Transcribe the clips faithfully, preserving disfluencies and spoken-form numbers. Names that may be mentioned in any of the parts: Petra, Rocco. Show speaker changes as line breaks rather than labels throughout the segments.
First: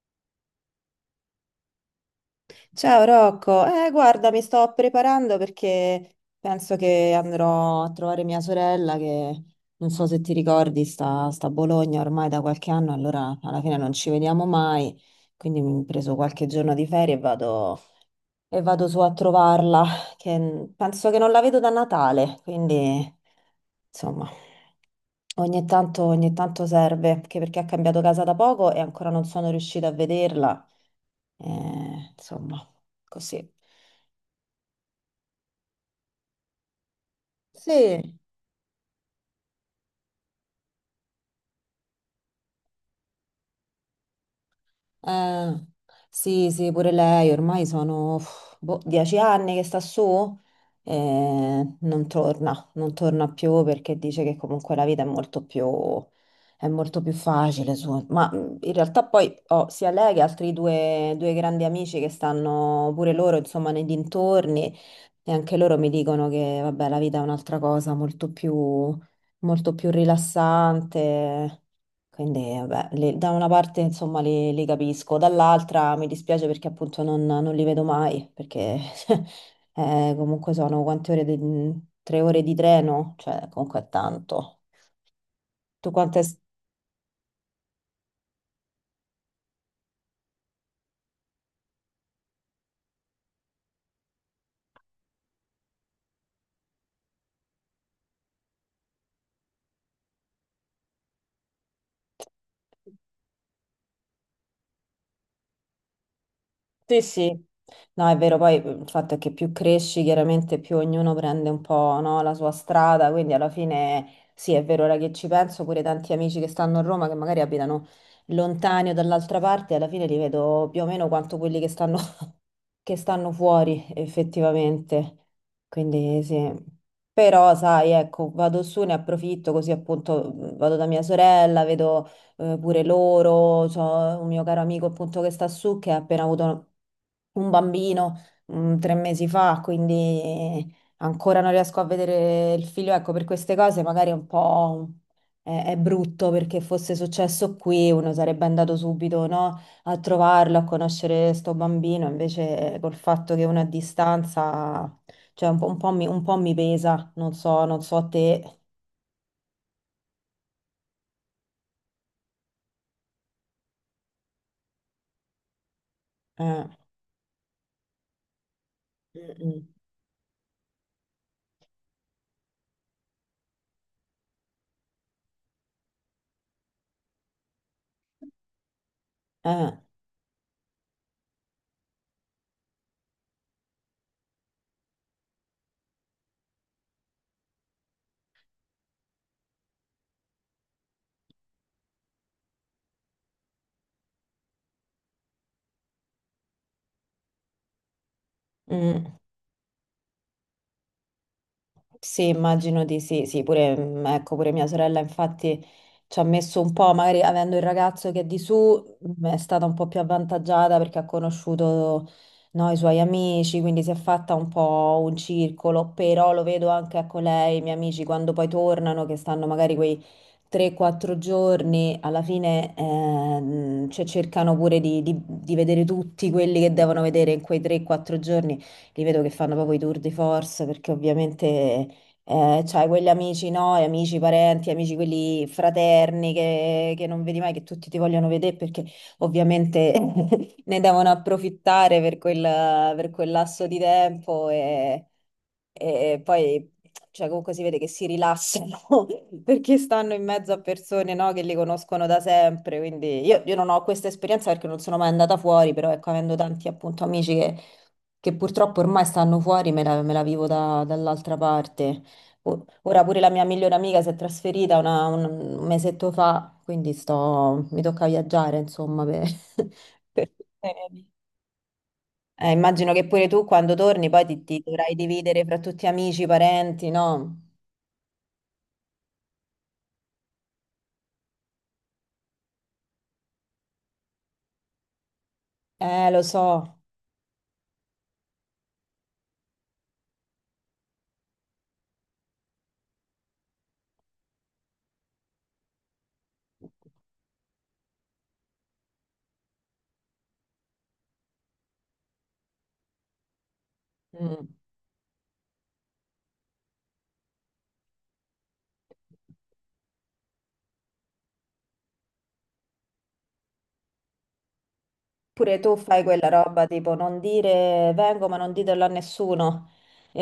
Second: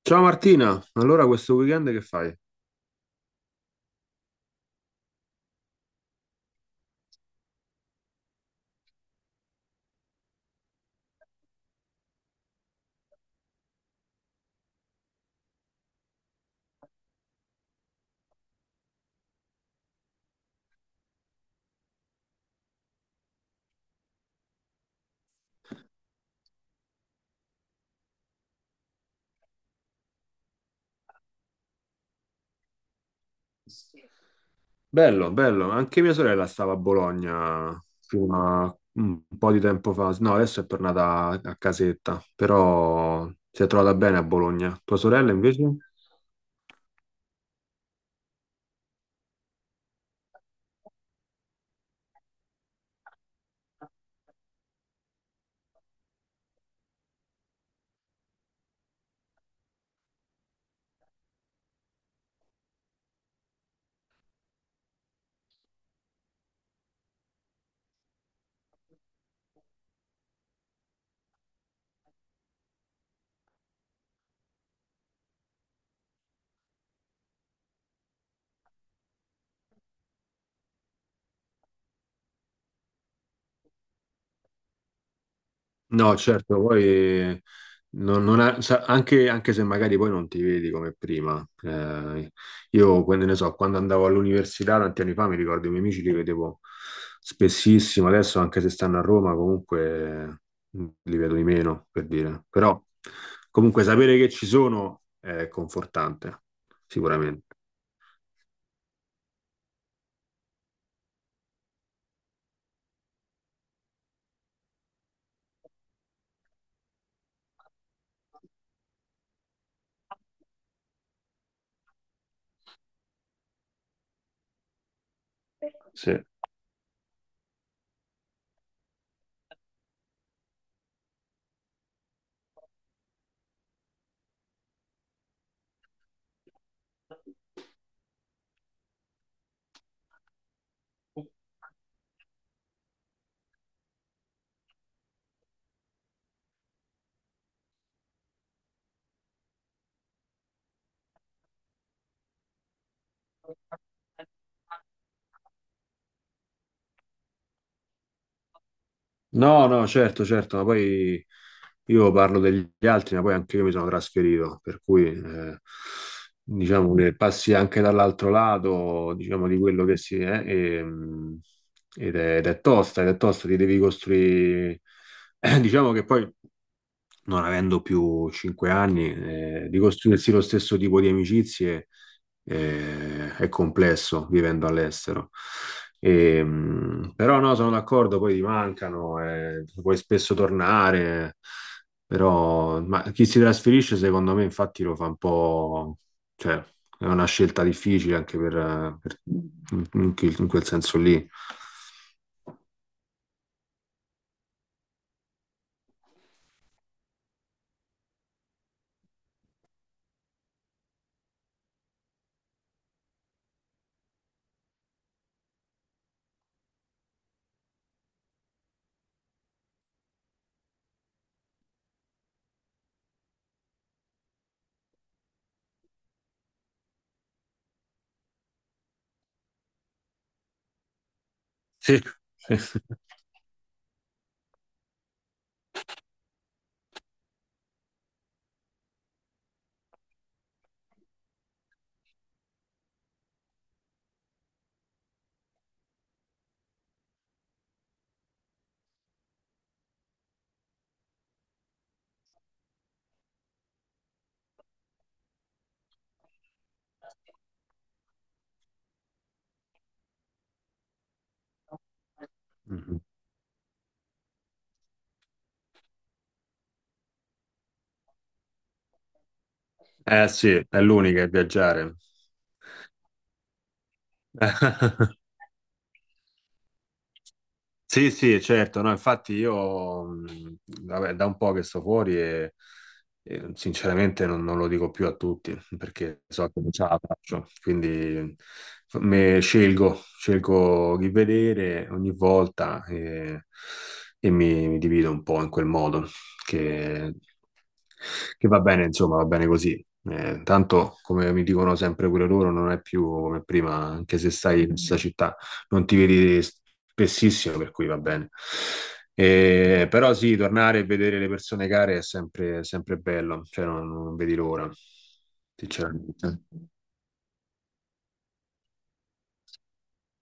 Ciao Martina, allora questo weekend che fai?
Ciao Rocco, eh, guarda, mi sto preparando perché penso che andrò a trovare mia sorella che non so se ti ricordi, sta, sta a Bologna ormai da qualche anno. Allora alla fine non ci vediamo mai, quindi mi ho preso qualche giorno di ferie e vado, e vado su a trovarla, che n- penso che non la vedo da Natale, quindi insomma ogni tanto, ogni tanto serve, anche perché ha cambiato casa da poco e ancora non sono riuscita a vederla, eh, insomma così.
Bello, bello, anche mia sorella stava a Bologna
Sì,
fino a un po' di tempo fa, no, adesso è tornata a a casetta, però si è trovata bene a Bologna. Tua sorella invece?
eh, sì, sì, pure lei, ormai sono uff, boh, dieci anni che sta su e non torna, non torna più perché dice che comunque la vita è molto più, è molto più facile su. Ma mh, in realtà poi ho sia lei che altri due, due grandi amici che stanno pure loro, insomma, nei dintorni e anche loro mi dicono che, vabbè, la vita è un'altra cosa molto più, molto più rilassante. Quindi, vabbè, le- da una parte insomma li, li capisco, dall'altra mi dispiace perché appunto non, non li vedo mai, perché eh, comunque sono quante ore di, tre ore di treno, cioè comunque è tanto. Tu
No,
quante...
certo, poi non- non ha- sa- anche, anche se magari poi non ti vedi come prima. Eh, io, quando ne so, quando andavo all'università tanti anni fa, mi ricordo i miei amici li vedevo spessissimo, adesso anche se stanno a Roma comunque eh, li vedo di meno, per dire. Però comunque sapere che ci sono è confortante,
Sì, sì,
sicuramente.
no, è vero, poi mhmm, il fatto è che più cresci, chiaramente più ognuno prende un po', no, la sua strada, quindi alla fine sì, è vero, ora che ci penso, pure tanti amici che stanno a Roma, che magari abitano lontani o dall'altra parte, alla fine li vedo più o meno quanto quelli che stanno che stanno fuori effettivamente. Quindi
Sì.
sì. Però, sai, ecco, vado su, ne approfitto così appunto mh, vado da mia sorella, vedo eh, pure loro, c'ho un mio caro amico appunto che sta su che ha appena avuto un bambino mh, tre mesi fa, quindi ancora non riesco a vedere il figlio. Ecco, per queste cose magari è un po' è, è brutto perché fosse successo qui uno sarebbe andato subito, no? A trovarlo, a conoscere sto bambino, invece eh, col fatto che uno è a distanza, cioè un po', un po' mi, un po' mi pesa, non so, non so te.
No, no, certo, certo, ma poi io parlo degli altri, ma poi anche io mi sono trasferito, per cui eh,
Eh,
diciamo che passi anche dall'altro lato, diciamo, di
mm,
quello che si è, e, mh, ed è, ed è tosta, ed è tosta, ti devi costruire. Diciamo che poi non avendo più cinque anni,
mm,
eh, di
eh,
costruirsi lo stesso tipo di amicizie eh, è complesso vivendo all'estero. E, mh, però no, sono d'accordo, poi ti mancano, eh, puoi spesso tornare, però ma chi si trasferisce secondo me infatti lo fa un po', cioè è una scelta difficile anche per, eh, per-
mm.
in, quel in quel senso lì.
Sì, immagino di sì, sì, pure, mm, ecco, pure mia sorella infatti ci ha messo un po', magari avendo il ragazzo che è di su, mm, è stata un po' più avvantaggiata perché ha conosciuto, no, i suoi amici, quindi si è fatta un po' un circolo, però lo vedo anche con lei, i miei amici, quando poi tornano, che stanno magari quei tre quattro giorni, alla fine ehm, cioè, cercano pure di, di di vedere tutti quelli che devono vedere in quei tre o quattro giorni, li vedo che fanno proprio i tour de force perché ovviamente...
Sì.
Eh, c'hai quegli amici, no? E amici, parenti, amici quelli fraterni che, che non vedi mai, che tutti ti vogliono vedere perché ovviamente ne devono approfittare per quel, per quel lasso di tempo e, e poi cioè, comunque si vede che si rilassano perché stanno in mezzo a persone, no? Che li conoscono da sempre. Quindi io, io non ho questa esperienza perché non sono mai andata fuori, però ecco, avendo tanti appunto amici che, che purtroppo ormai stanno fuori, me la, me la vivo da- dall'altra parte. O-
Mhm.
Ora pure la mia migliore amica si è trasferita una- un un mesetto fa, quindi sto, mi tocca viaggiare, insomma, per, per
Eh
tutte
sì, è
le mie-
l'unica, è viaggiare.
Eh, immagino che pure tu quando torni poi ti, ti dovrai dividere fra tutti amici, parenti, no?
Sì, sì, certo, no, infatti io, mh, vabbè, da un po' che sto fuori e, e sinceramente non, non lo dico più a tutti
Eh, lo
perché so che non
so.
ce la faccio, quindi f- me- scelgo, scelgo chi vedere ogni volta e, e mi, mi divido un po' in quel modo che, che va bene, insomma, va bene così. Eh, tanto, come mi dicono sempre pure loro, non è più come prima, anche se
Mm.
stai in questa città non ti vedi spessissimo, per cui va bene. Eh, però sì, tornare e vedere le persone care è sempre, sempre bello, cioè non, non vedi l'ora,
Pure tu fai quella
sinceramente.
roba tipo non dire vengo ma non ditelo a nessuno.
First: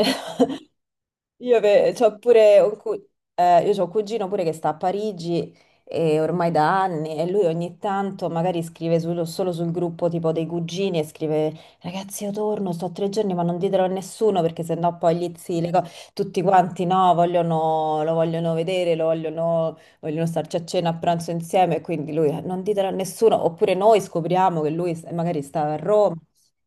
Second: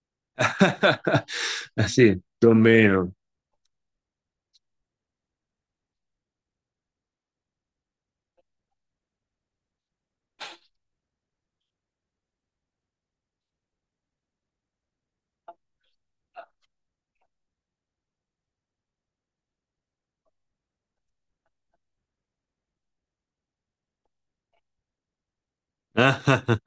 Io
Eh
ve- c'ho
sì, più o
pure un cu-
meno.
eh, io c'ho un cugino pure che sta a Parigi e ormai da anni e lui ogni tanto magari scrive sul- solo sul gruppo tipo dei cugini e scrive ragazzi io torno, sto tre giorni ma non ditelo a nessuno perché sennò poi gli zii, le co- tutti quanti no, vogliono, lo vogliono vedere, lo vogliono, vogliono starci a cena, a pranzo insieme e quindi lui "Eh, non ditelo a nessuno oppure noi scopriamo che lui s- magari stava a Roma.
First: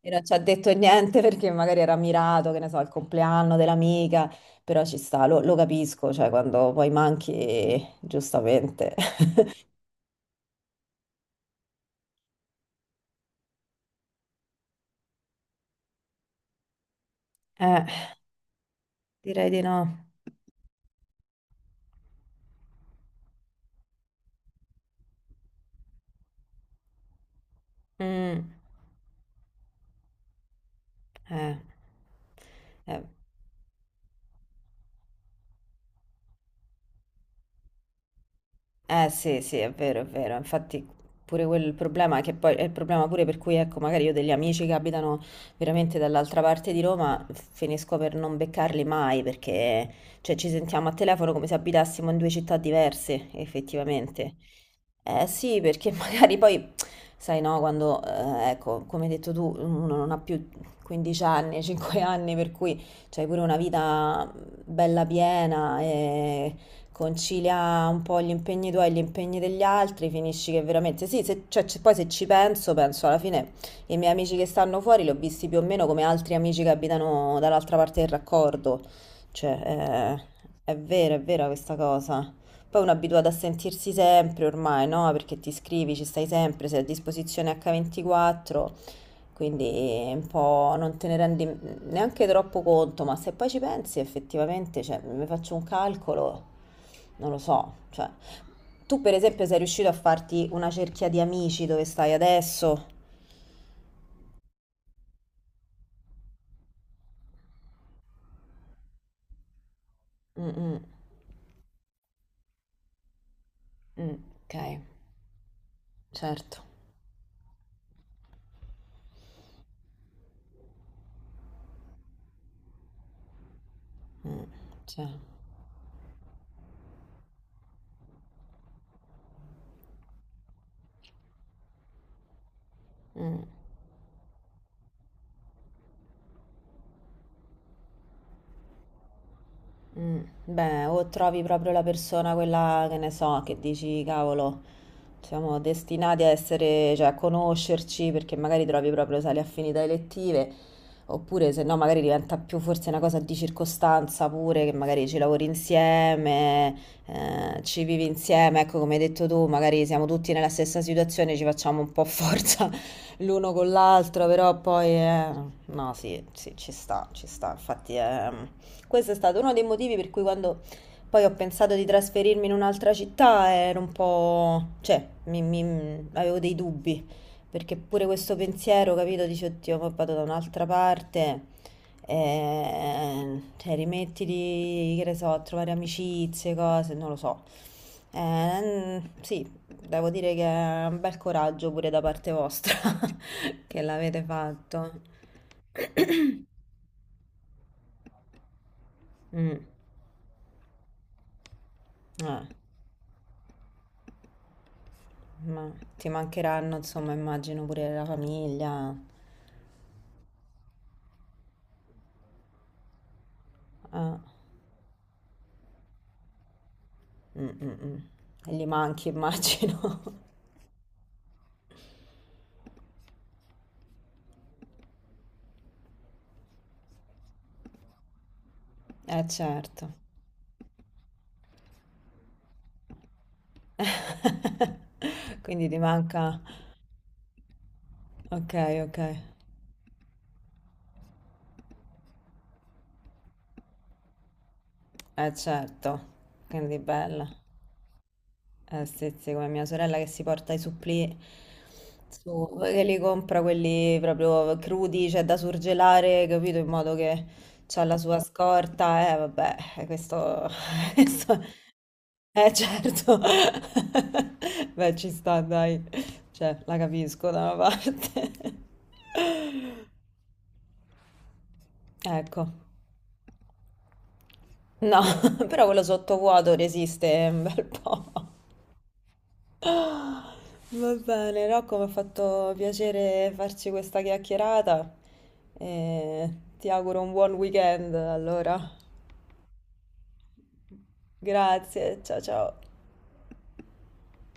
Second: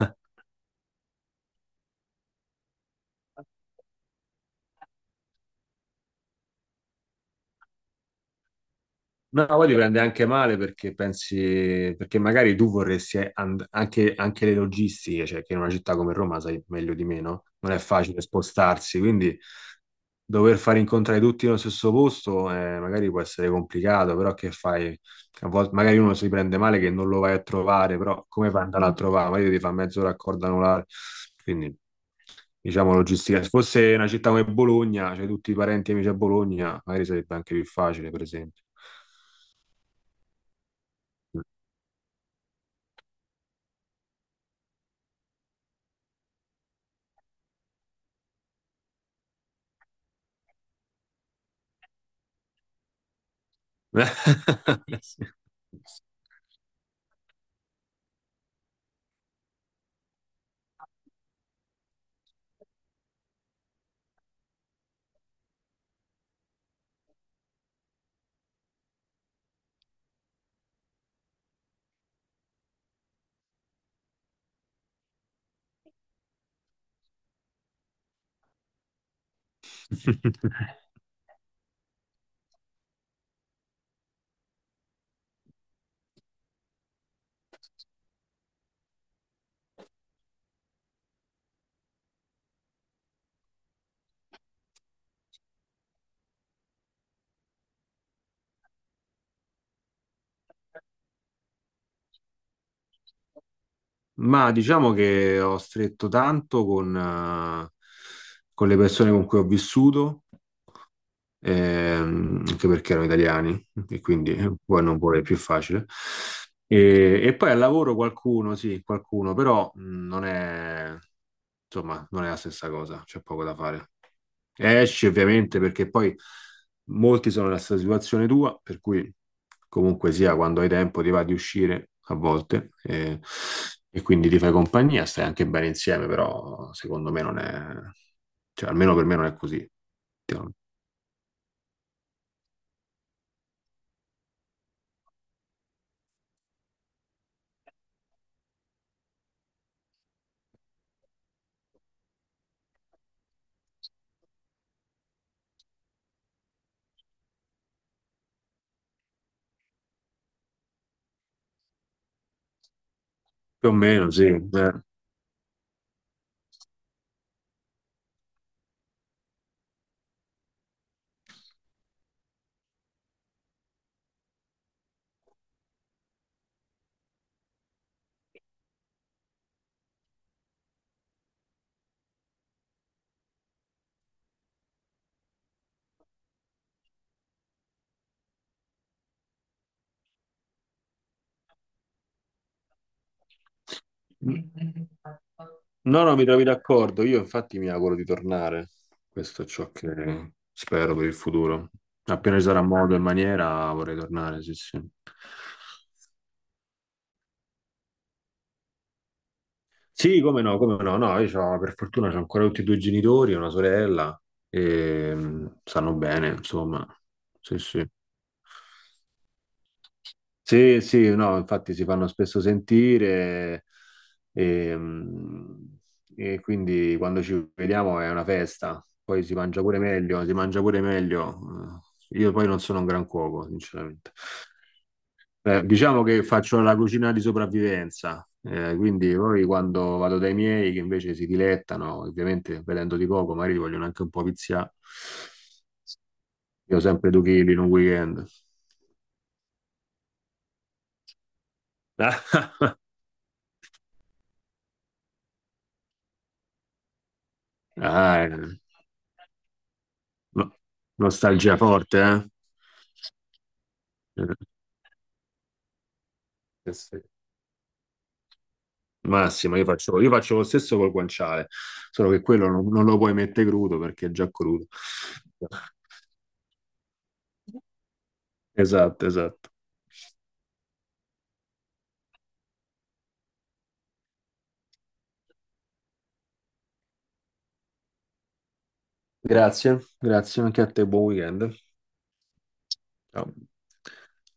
E non ci ha detto niente perché magari era mirato, che ne so, al compleanno dell'amica. Però ci sta, lo, lo capisco, cioè quando poi manchi, giustamente.
No, poi ti prende anche male perché pensi, perché magari tu vorresti and- anche, anche le logistiche, cioè che in una città come Roma sai meglio di me, no? Non è
Eh,
facile spostarsi, quindi
direi di no.
dover far incontrare tutti nello stesso posto eh, magari può essere complicato, però che fai? A volte magari uno si prende male che non lo vai a trovare, però
Mm,
come fai ad andare a Mm. Trovare? Magari ti fa mezzo raccordo anulare.
eh.
Quindi diciamo
Eh,
logistica. Se fosse una città come Bologna, c'hai tutti i parenti e amici a Bologna, magari sarebbe anche più facile, per esempio.
eh sì, sì, è vero, è vero. Infatti pure quel il problema che poi è il problema pure per cui ecco, magari io ho degli amici che abitano veramente dall'altra parte di Roma finisco per non beccarli mai perché cioè, ci sentiamo a telefono come se abitassimo in due città diverse, effettivamente. Eh sì, perché magari poi sai no, quando eh, ecco, come hai detto tu, uno non ha più quindici anni, cinque anni, per cui c'hai pure una vita bella piena e concilia un po' gli impegni tuoi e gli impegni degli altri, finisci che veramente sì, se, cioè, c- poi se ci penso, penso alla fine i miei amici che stanno fuori li ho visti più o meno come altri amici che abitano dall'altra parte del raccordo, cioè
Sì.
eh, è vero, è vera questa cosa. Poi uno è abituato a sentirsi sempre ormai, no? Perché ti scrivi, ci stai sempre, sei a disposizione acca ventiquattro. Quindi un po' non te ne rendi neanche troppo conto, ma se poi ci pensi effettivamente, cioè, mi faccio un calcolo, non lo so, cioè, tu per esempio sei riuscito a farti una cerchia di amici dove stai adesso?
Ma diciamo che ho stretto tanto con, eh, con le persone con cui ho vissuto
Mm, mm,
ehm, anche perché erano italiani e
mm,
quindi eh,
ok,
poi non vuole più facile.
certo.
E, e poi al lavoro qualcuno, sì, qualcuno, però mh, non è, insomma, non è la stessa cosa, c'è poco da fare.
Mm,
Esci
cioè,
ovviamente perché poi molti sono nella stessa situazione tua, per cui comunque sia quando hai tempo ti va di uscire a volte e,
mm.
e quindi ti fai compagnia, stai anche bene insieme, però secondo me non è, cioè almeno per me non è così.
Mm, beh, o trovi proprio la persona, quella che ne so, che dici, cavolo, siamo destinati a essere, cioè a conoscerci perché magari trovi proprio sale affinità elettive, oppure se no magari diventa più forse una cosa di circostanza pure, che magari ci lavori insieme, eh, ci vivi insieme, ecco come hai detto tu, magari siamo tutti nella stessa situazione, ci facciamo un po' forza l'uno
Più
con
o meno, sì.
l'altro, però
Eh.
poi eh, no, sì, sì, ci sta, ci sta, infatti è questo è stato uno dei motivi per cui quando poi ho pensato di trasferirmi in un'altra città ero un po'... cioè, mi- mi- avevo dei dubbi, perché pure questo pensiero, capito, dici, oddio, ma vado da un'altra parte, eh, cioè, rimettiti, che ne so, a trovare amicizie, cose, non lo so. Eh, sì, devo dire che è un bel coraggio pure da parte vostra che l'avete fatto.
No, no, mi trovi d'accordo. Io infatti mi auguro di tornare. Questo è
Mm,
ciò che spero per il futuro. Appena ci
eh.
sarà modo e maniera vorrei tornare, sì, sì.
Ma ti mancheranno, insomma, immagino pure la famiglia.
Sì, come no, come no. No, io c'ho- per fortuna ho ancora tutti e due i genitori, una
Ah,
sorella, e mm, stanno bene, insomma.
mm,
Sì,
mm,
sì.
mm. E li manchi, immagino.
Sì, sì, no, infatti si fanno spesso sentire e, mh, e quindi quando ci vediamo è una festa,
Eh,
poi si mangia pure
certo.
meglio, si mangia pure meglio. Eh, Io poi non sono un gran cuoco, sinceramente. Eh,
Quindi ti
diciamo che
manca...
faccio la cucina di sopravvivenza,
Ok,
eh,
ok.
quindi poi quando vado dai miei che invece si dilettano, ovviamente vedendo di poco, magari li vogliono anche un po' viziare.
Eh, certo. Quindi
Io sempre due
bella.
chili in un weekend.
Eh, sì, sì, come mia sorella che si porta i supplì... su- che li compra quelli proprio crudi, cioè da surgelare, capito? In modo che c'ha la sua
Ah, eh.
scorta. Eh, vabbè, eh, questo...
No,
questo...
nostalgia forte, eh?
Eh certo,
Eh,
beh ci sta dai, cioè
Sì,
la
sì.
capisco da una parte.
Massima, io faccio, io faccio lo stesso col guanciale, solo che quello
Ecco,
non, non lo puoi mettere crudo perché è già crudo.
no, però quello sottovuoto resiste un bel po'.
Esatto, esatto.
Va bene, Rocco, mi ha fatto piacere farci questa chiacchierata e ti auguro un buon weekend allora.
Grazie, grazie anche a te, buon weekend.
Grazie, ciao ciao.
Ciao.